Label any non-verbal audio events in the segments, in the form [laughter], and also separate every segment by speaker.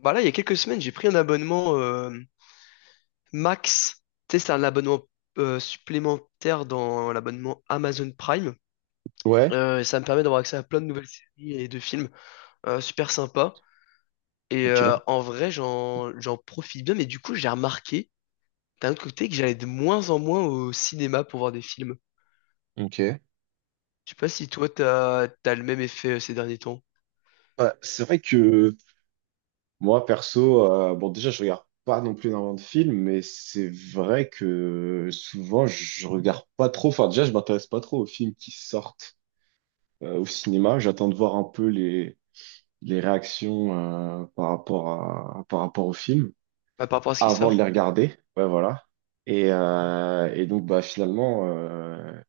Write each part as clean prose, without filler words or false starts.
Speaker 1: Bah là, il y a quelques semaines, j'ai pris un abonnement Max. Tu sais, c'est un abonnement supplémentaire dans l'abonnement Amazon Prime.
Speaker 2: Ouais,
Speaker 1: Et ça me permet d'avoir accès à plein de nouvelles séries et de films. Super sympa. Et
Speaker 2: ok,
Speaker 1: en vrai, j'en profite bien. Mais du coup, j'ai remarqué d'un autre côté que j'allais de moins en moins au cinéma pour voir des films.
Speaker 2: ok.
Speaker 1: Je sais pas si toi, t'as le même effet ces derniers temps.
Speaker 2: Bah, c'est vrai que moi, perso, bon, déjà, je regarde pas non plus énormément de films, mais c'est vrai que souvent, je regarde pas trop. Enfin, déjà, je m'intéresse pas trop aux films qui sortent au cinéma. J'attends de voir un peu les réactions par rapport par rapport aux films
Speaker 1: Ouais, par rapport à ce qui
Speaker 2: avant de les
Speaker 1: sort.
Speaker 2: regarder. Ouais, voilà. Et donc, bah, finalement,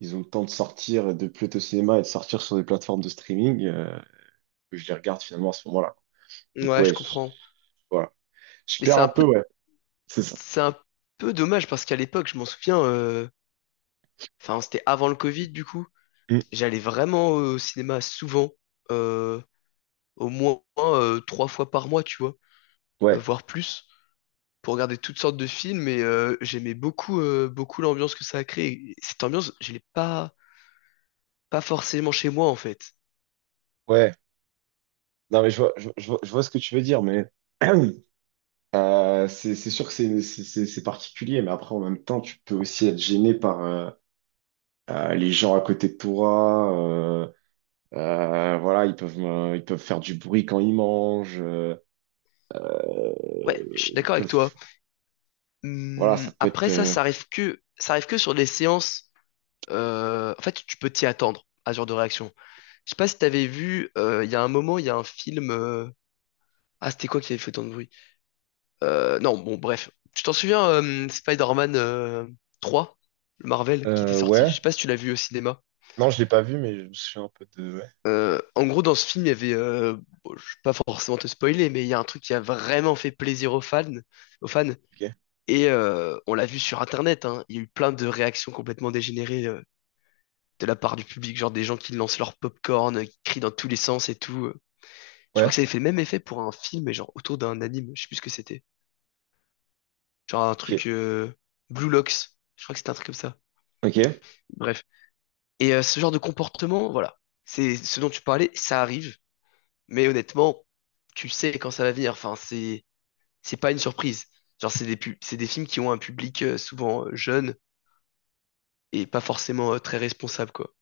Speaker 2: ils ont le temps de sortir, de plus être au cinéma et de sortir sur des plateformes de streaming. Que je les regarde finalement à ce moment-là. Donc,
Speaker 1: Ouais, je comprends.
Speaker 2: voilà. Je
Speaker 1: Mais
Speaker 2: perds un peu, ouais. C'est ça.
Speaker 1: c'est un peu dommage parce qu'à l'époque, je m'en souviens, enfin, c'était avant le Covid, du coup.
Speaker 2: Mm.
Speaker 1: J'allais vraiment au cinéma souvent, euh, au moins trois fois par mois, tu vois,
Speaker 2: Ouais,
Speaker 1: voire plus. Pour regarder toutes sortes de films et j'aimais beaucoup, beaucoup l'ambiance que ça a créé. Cette ambiance, je l'ai pas, pas forcément chez moi en fait.
Speaker 2: ouais. Non, mais je vois ce que tu veux dire, mais [clears throat] c'est sûr que c'est particulier, mais après, en même temps, tu peux aussi être gêné par les gens à côté de toi. Voilà, ils peuvent faire du bruit quand ils mangent.
Speaker 1: Ouais, je suis
Speaker 2: Ils
Speaker 1: d'accord avec toi.
Speaker 2: peuvent, voilà, ça peut être.
Speaker 1: Après ça, ça arrive que sur des séances. En fait, tu peux t'y attendre à ce genre de réaction. Je sais pas si t'avais vu, il y a un moment, il y a un film. Ah, c'était quoi qui avait fait tant de bruit? Non, bon, bref. Tu t'en souviens, Spider-Man 3, le Marvel qui était sorti. Je
Speaker 2: Ouais.
Speaker 1: sais pas si tu l'as vu au cinéma.
Speaker 2: Non, je l'ai pas vu, mais je me souviens un peu de. Ouais.
Speaker 1: En gros, dans ce film, il y avait, bon, je vais pas forcément te spoiler, mais il y a un truc qui a vraiment fait plaisir aux fans, aux fans.
Speaker 2: Ok.
Speaker 1: Et on l'a vu sur Internet, hein, il y a eu plein de réactions complètement dégénérées de la part du public, genre des gens qui lancent leur popcorn, qui crient dans tous les sens et tout. Je crois
Speaker 2: Ouais.
Speaker 1: que ça avait fait le même effet pour un film, mais genre autour d'un anime, je sais plus ce que c'était. Genre un
Speaker 2: Ok.
Speaker 1: truc Blue Locks, je crois que c'était un truc comme ça.
Speaker 2: Ok.
Speaker 1: Bref. Et ce genre de comportement, voilà, c'est ce dont tu parlais, ça arrive, mais honnêtement tu sais quand ça va venir. Enfin, c'est pas une surprise. Genre, c'est des films qui ont un public souvent jeune et pas forcément très responsable, quoi.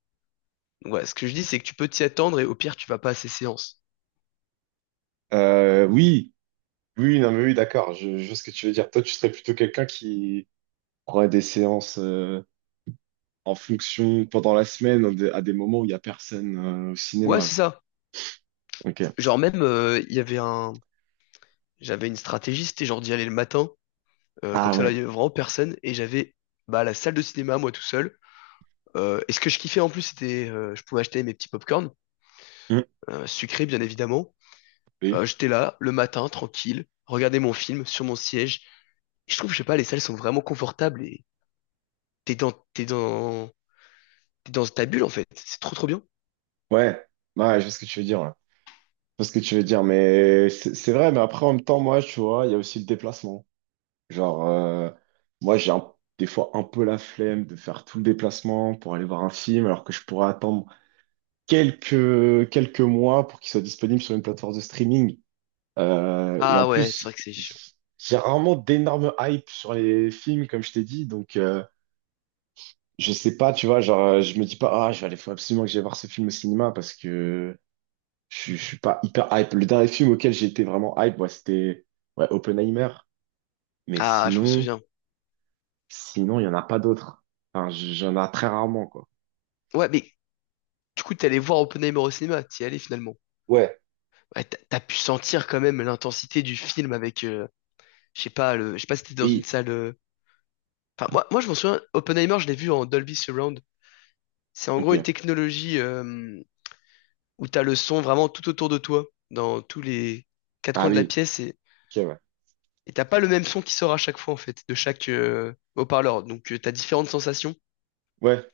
Speaker 1: Donc, voilà, ce que je dis, c'est que tu peux t'y attendre et au pire, tu vas pas à ces séances.
Speaker 2: Oui. Oui, non, mais oui, d'accord, je vois ce que tu veux dire. Toi, tu serais plutôt quelqu'un qui aurait des séances en fonction pendant la semaine, à des moments où il n'y a personne au
Speaker 1: Ouais,
Speaker 2: cinéma.
Speaker 1: c'est
Speaker 2: Genre.
Speaker 1: ça.
Speaker 2: Ok.
Speaker 1: Genre, même, il y avait un, j'avais une stratégie, c'était genre d'y aller le matin, comme
Speaker 2: Ah
Speaker 1: ça, là, il
Speaker 2: ouais.
Speaker 1: y avait vraiment personne bah, la salle de cinéma, moi tout seul. Et ce que je kiffais en plus, c'était, je pouvais acheter mes petits popcorn,
Speaker 2: Hmm.
Speaker 1: sucrés, bien évidemment.
Speaker 2: Oui.
Speaker 1: J'étais là, le matin, tranquille, regarder mon film sur mon siège. Et je trouve, je sais pas, les salles sont vraiment confortables et t'es dans, t'es dans, t'es dans ta bulle en fait. C'est trop trop bien.
Speaker 2: Ouais. Ouais, je vois ce que tu veux dire. Ouais. Je vois ce que tu veux dire, mais c'est vrai, mais après, en même temps, moi, tu vois, il y a aussi le déplacement. Genre, moi, des fois un peu la flemme de faire tout le déplacement pour aller voir un film, alors que je pourrais attendre quelques mois pour qu'il soit disponible sur une plateforme de streaming. Et en
Speaker 1: Ah ouais, c'est vrai
Speaker 2: plus,
Speaker 1: que c'est chiant.
Speaker 2: j'ai rarement d'énormes hype sur les films, comme je t'ai dit. Donc, je sais pas, tu vois, genre, je me dis pas, ah, je vais aller, faut absolument que j'aille voir ce film au cinéma parce que je suis pas hyper hype. Le dernier film auquel j'ai été vraiment hype, ouais, c'était ouais, Oppenheimer. Mais
Speaker 1: Ah, je m'en souviens.
Speaker 2: sinon, il y en a pas d'autres. Enfin, j'en ai très rarement, quoi.
Speaker 1: Ouais, mais du coup, t'es allé voir Oppenheimer au cinéma, t'y es allé finalement.
Speaker 2: Ouais,
Speaker 1: Ouais, t'as pu sentir quand même l'intensité du film avec, je sais pas, je sais pas si t'étais dans une
Speaker 2: oui,
Speaker 1: salle. Enfin, moi, je m'en souviens, Oppenheimer, je l'ai vu en Dolby Surround. C'est en gros une
Speaker 2: ok.
Speaker 1: technologie où t'as le son vraiment tout autour de toi, dans tous les quatre
Speaker 2: Ah
Speaker 1: coins de la
Speaker 2: oui,
Speaker 1: pièce,
Speaker 2: ok, ouais.
Speaker 1: et t'as pas le même son qui sort à chaque fois en fait, de chaque haut-parleur. Donc, t'as différentes sensations.
Speaker 2: Ouais,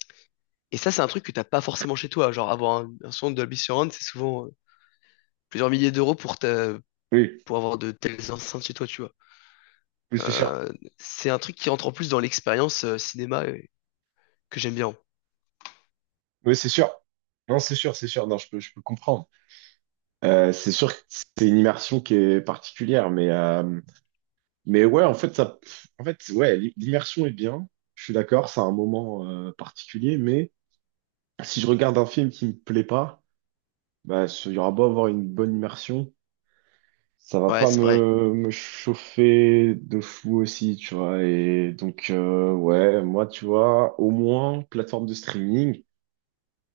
Speaker 1: Et ça, c'est un truc que t'as pas forcément chez toi. Genre, un son Dolby Surround, c'est souvent plusieurs milliers d'euros
Speaker 2: oui,
Speaker 1: pour avoir de telles enceintes chez toi, tu vois.
Speaker 2: oui, c'est sûr.
Speaker 1: Euh, c'est un truc qui rentre en plus dans l'expérience cinéma que j'aime bien.
Speaker 2: Oui, c'est sûr. Non, c'est sûr. Non, je peux comprendre. C'est sûr que c'est une immersion qui est particulière, mais, ouais, en fait, ça, en fait, ouais, l'i- l'immersion est bien. Je suis d'accord, c'est un moment particulier, mais si je regarde un film qui me plaît pas, bah, il y aura beau avoir une bonne immersion, ça va
Speaker 1: Ouais,
Speaker 2: pas
Speaker 1: c'est vrai.
Speaker 2: me chauffer de fou aussi, tu vois. Et donc, ouais, moi, tu vois, au moins, plateforme de streaming,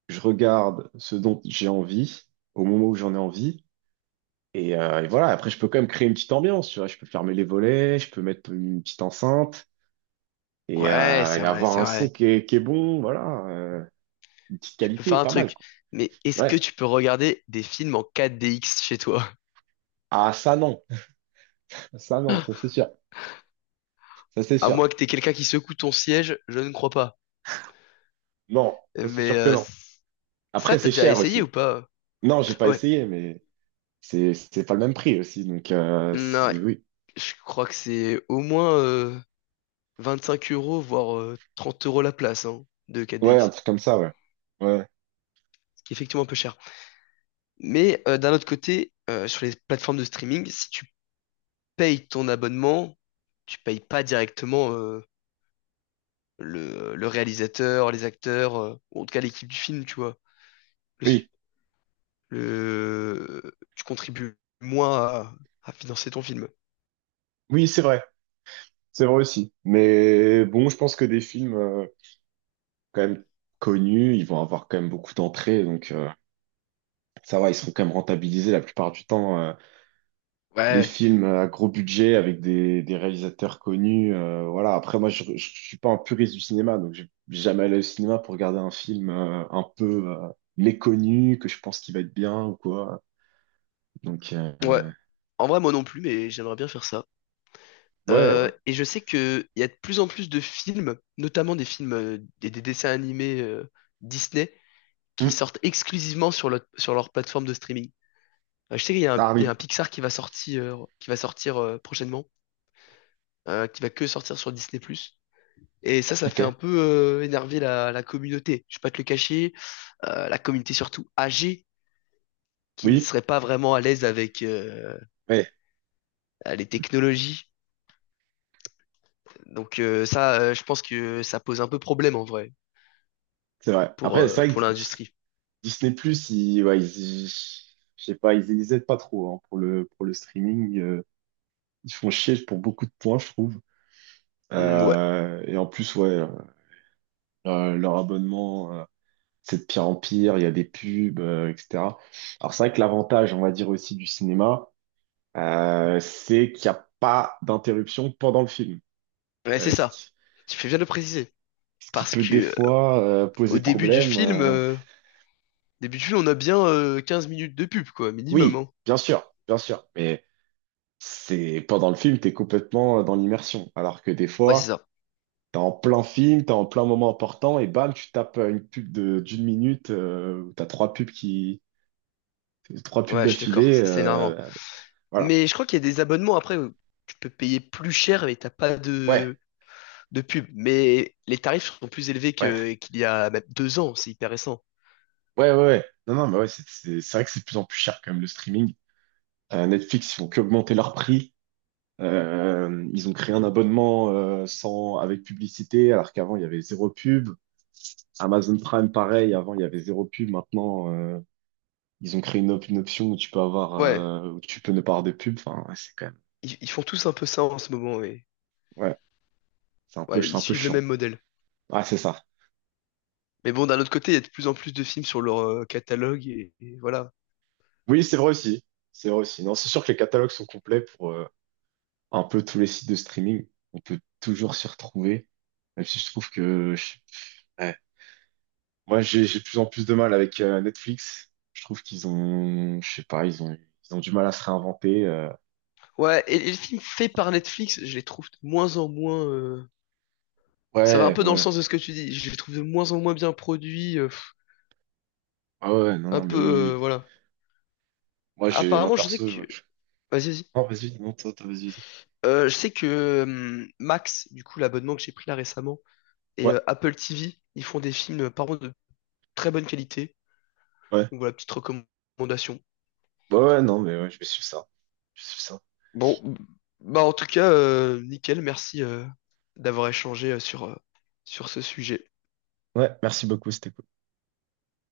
Speaker 2: je regarde ce dont j'ai envie, au moment où j'en ai envie. Et voilà, après, je peux quand même créer une petite ambiance, tu vois. Je peux fermer les volets, je peux mettre une petite enceinte et,
Speaker 1: Ouais,
Speaker 2: euh,
Speaker 1: c'est
Speaker 2: et
Speaker 1: vrai,
Speaker 2: avoir
Speaker 1: c'est
Speaker 2: un son
Speaker 1: vrai.
Speaker 2: qui est bon, voilà. Une petite
Speaker 1: Tu peux faire
Speaker 2: qualité,
Speaker 1: un
Speaker 2: pas mal,
Speaker 1: truc.
Speaker 2: quoi.
Speaker 1: Mais est-ce que
Speaker 2: Ouais.
Speaker 1: tu peux regarder des films en 4DX chez toi?
Speaker 2: Ah, ça, non. [laughs] Ça, non, ça, c'est sûr. Ça, c'est
Speaker 1: À moins
Speaker 2: sûr.
Speaker 1: que t'aies quelqu'un qui secoue ton siège, je ne crois pas.
Speaker 2: Non, ça, c'est
Speaker 1: Mais
Speaker 2: sûr que non.
Speaker 1: ça,
Speaker 2: Après,
Speaker 1: t'as
Speaker 2: c'est
Speaker 1: déjà
Speaker 2: cher
Speaker 1: essayé ou
Speaker 2: aussi.
Speaker 1: pas?
Speaker 2: Non, j'ai pas
Speaker 1: Ah ouais.
Speaker 2: essayé, mais c'est pas le même prix aussi. Donc,
Speaker 1: Non, ouais.
Speaker 2: oui.
Speaker 1: Je crois que c'est au moins 25 euros, voire 30 euros la place hein, de
Speaker 2: Ouais, un
Speaker 1: 4DX.
Speaker 2: truc comme ça, ouais. Ouais.
Speaker 1: Ce qui est effectivement un peu cher. Mais d'un autre côté, sur les plateformes de streaming, si tu payes ton abonnement, tu payes pas directement le réalisateur, les acteurs, ou en tout cas l'équipe du film, tu vois. Le,
Speaker 2: Oui.
Speaker 1: Tu contribues moins à financer ton film.
Speaker 2: Oui, c'est vrai. C'est vrai aussi. Mais bon, je pense que des films. Quand même connus, ils vont avoir quand même beaucoup d'entrées, donc ça va, ils seront quand même rentabilisés la plupart du temps. Les
Speaker 1: Ouais,
Speaker 2: films à gros budget avec des réalisateurs connus, voilà. Après, moi, suis pas un puriste du cinéma, donc je vais jamais allé au cinéma pour regarder un film un peu méconnu que je pense qu'il va être bien ou quoi. Donc
Speaker 1: ouais. En vrai, moi non plus, mais j'aimerais bien faire ça.
Speaker 2: ouais, ouais.
Speaker 1: Et je sais que il y a de plus en plus de films, notamment des films, des dessins animés Disney, qui
Speaker 2: Mm.
Speaker 1: sortent exclusivement sur leur plateforme de streaming. Je sais qu'il y a
Speaker 2: Ah
Speaker 1: il y a
Speaker 2: oui,
Speaker 1: un Pixar qui va sortir prochainement, qui va que sortir sur Disney+. Et ça
Speaker 2: ok.
Speaker 1: fait un peu énerver la communauté. Je vais pas te le cacher, la communauté surtout âgée, qui ne
Speaker 2: Oui,
Speaker 1: serait pas vraiment à l'aise avec
Speaker 2: ouais,
Speaker 1: les technologies. Donc ça, je pense que ça pose un peu problème en vrai
Speaker 2: c'est vrai. Après, c'est vrai
Speaker 1: pour
Speaker 2: que
Speaker 1: l'industrie.
Speaker 2: Disney+, ouais, je sais pas, ils aident pas trop hein, pour pour le streaming. Ils font chier pour beaucoup de points, je trouve.
Speaker 1: Hmm, ouais,
Speaker 2: Et en plus, ouais, leur abonnement, c'est de pire en pire. Il y a des pubs, etc. Alors c'est vrai que l'avantage, on va dire aussi du cinéma, c'est qu'il n'y a pas d'interruption pendant le film.
Speaker 1: ouais, c'est
Speaker 2: Euh, ce
Speaker 1: ça.
Speaker 2: qui,
Speaker 1: Tu fais bien de le préciser.
Speaker 2: Ce qui
Speaker 1: Parce
Speaker 2: peut
Speaker 1: que
Speaker 2: des fois
Speaker 1: au
Speaker 2: poser problème.
Speaker 1: début du film, on a bien 15 minutes de pub, quoi, minimum,
Speaker 2: Oui,
Speaker 1: hein.
Speaker 2: bien sûr, bien sûr. Mais c'est pendant le film, t'es complètement dans l'immersion. Alors que des
Speaker 1: Ouais, c'est
Speaker 2: fois,
Speaker 1: ça.
Speaker 2: t'es en plein film, t'es en plein moment important et bam, tu tapes une pub de d'une minute où t'as trois pubs
Speaker 1: Ouais, je suis d'accord,
Speaker 2: d'affilée.
Speaker 1: ça c'est énervant.
Speaker 2: Voilà.
Speaker 1: Mais je crois qu'il y a des abonnements après où tu peux payer plus cher mais t'as pas
Speaker 2: Ouais,
Speaker 1: de, de pub. Mais les tarifs sont plus élevés
Speaker 2: ouais,
Speaker 1: que qu'il y a même deux ans, c'est hyper récent.
Speaker 2: ouais. Ouais. Non, non, mais ouais, c'est vrai que c'est de plus en plus cher quand même le streaming. Netflix, ils font qu'augmenter leur prix. Ils ont créé un abonnement sans avec publicité, alors qu'avant il y avait zéro pub. Amazon Prime, pareil, avant il y avait zéro pub, maintenant. Ils ont créé une option où tu peux avoir,
Speaker 1: Ouais,
Speaker 2: où tu peux ne pas avoir de pub. Enfin,
Speaker 1: ils font tous un peu ça en ce moment, et
Speaker 2: ouais,
Speaker 1: ouais,
Speaker 2: c'est
Speaker 1: ils
Speaker 2: un peu
Speaker 1: suivent le
Speaker 2: chiant.
Speaker 1: même modèle.
Speaker 2: Ah, c'est ça.
Speaker 1: Mais bon, d'un autre côté, il y a de plus en plus de films sur leur catalogue et voilà.
Speaker 2: Oui, c'est vrai aussi. C'est vrai aussi. Non, c'est sûr que les catalogues sont complets pour un peu tous les sites de streaming. On peut toujours s'y retrouver. Même si je trouve que ouais. Moi, j'ai de plus en plus de mal avec Netflix. Je trouve qu'ils ont, je sais pas, ils ont du mal à se réinventer.
Speaker 1: Ouais, et les films faits par Netflix, je les trouve de moins en moins. Ça va un
Speaker 2: Ouais,
Speaker 1: peu
Speaker 2: ouais,
Speaker 1: dans le
Speaker 2: ouais.
Speaker 1: sens de ce que tu dis. Je les trouve de moins en moins bien produits.
Speaker 2: Ah ouais, non,
Speaker 1: Un
Speaker 2: non, mais
Speaker 1: peu,
Speaker 2: oui, oui. Oui.
Speaker 1: voilà.
Speaker 2: Moi, moi
Speaker 1: Apparemment, je sais
Speaker 2: perso,
Speaker 1: que. Vas-y, vas-y.
Speaker 2: non, vas-y, non, vas-y.
Speaker 1: Je sais que Max, du coup, l'abonnement que j'ai pris là récemment, et
Speaker 2: Ouais.
Speaker 1: Apple TV, ils font des films par contre de très bonne qualité.
Speaker 2: Ouais.
Speaker 1: Donc voilà, petite recommandation.
Speaker 2: Ouais, ouais, non, mais ouais, je vais suivre ça. Je vais suivre ça.
Speaker 1: Bon, bah en tout cas, nickel, merci d'avoir échangé sur ce sujet.
Speaker 2: Ouais, merci beaucoup, c'était cool.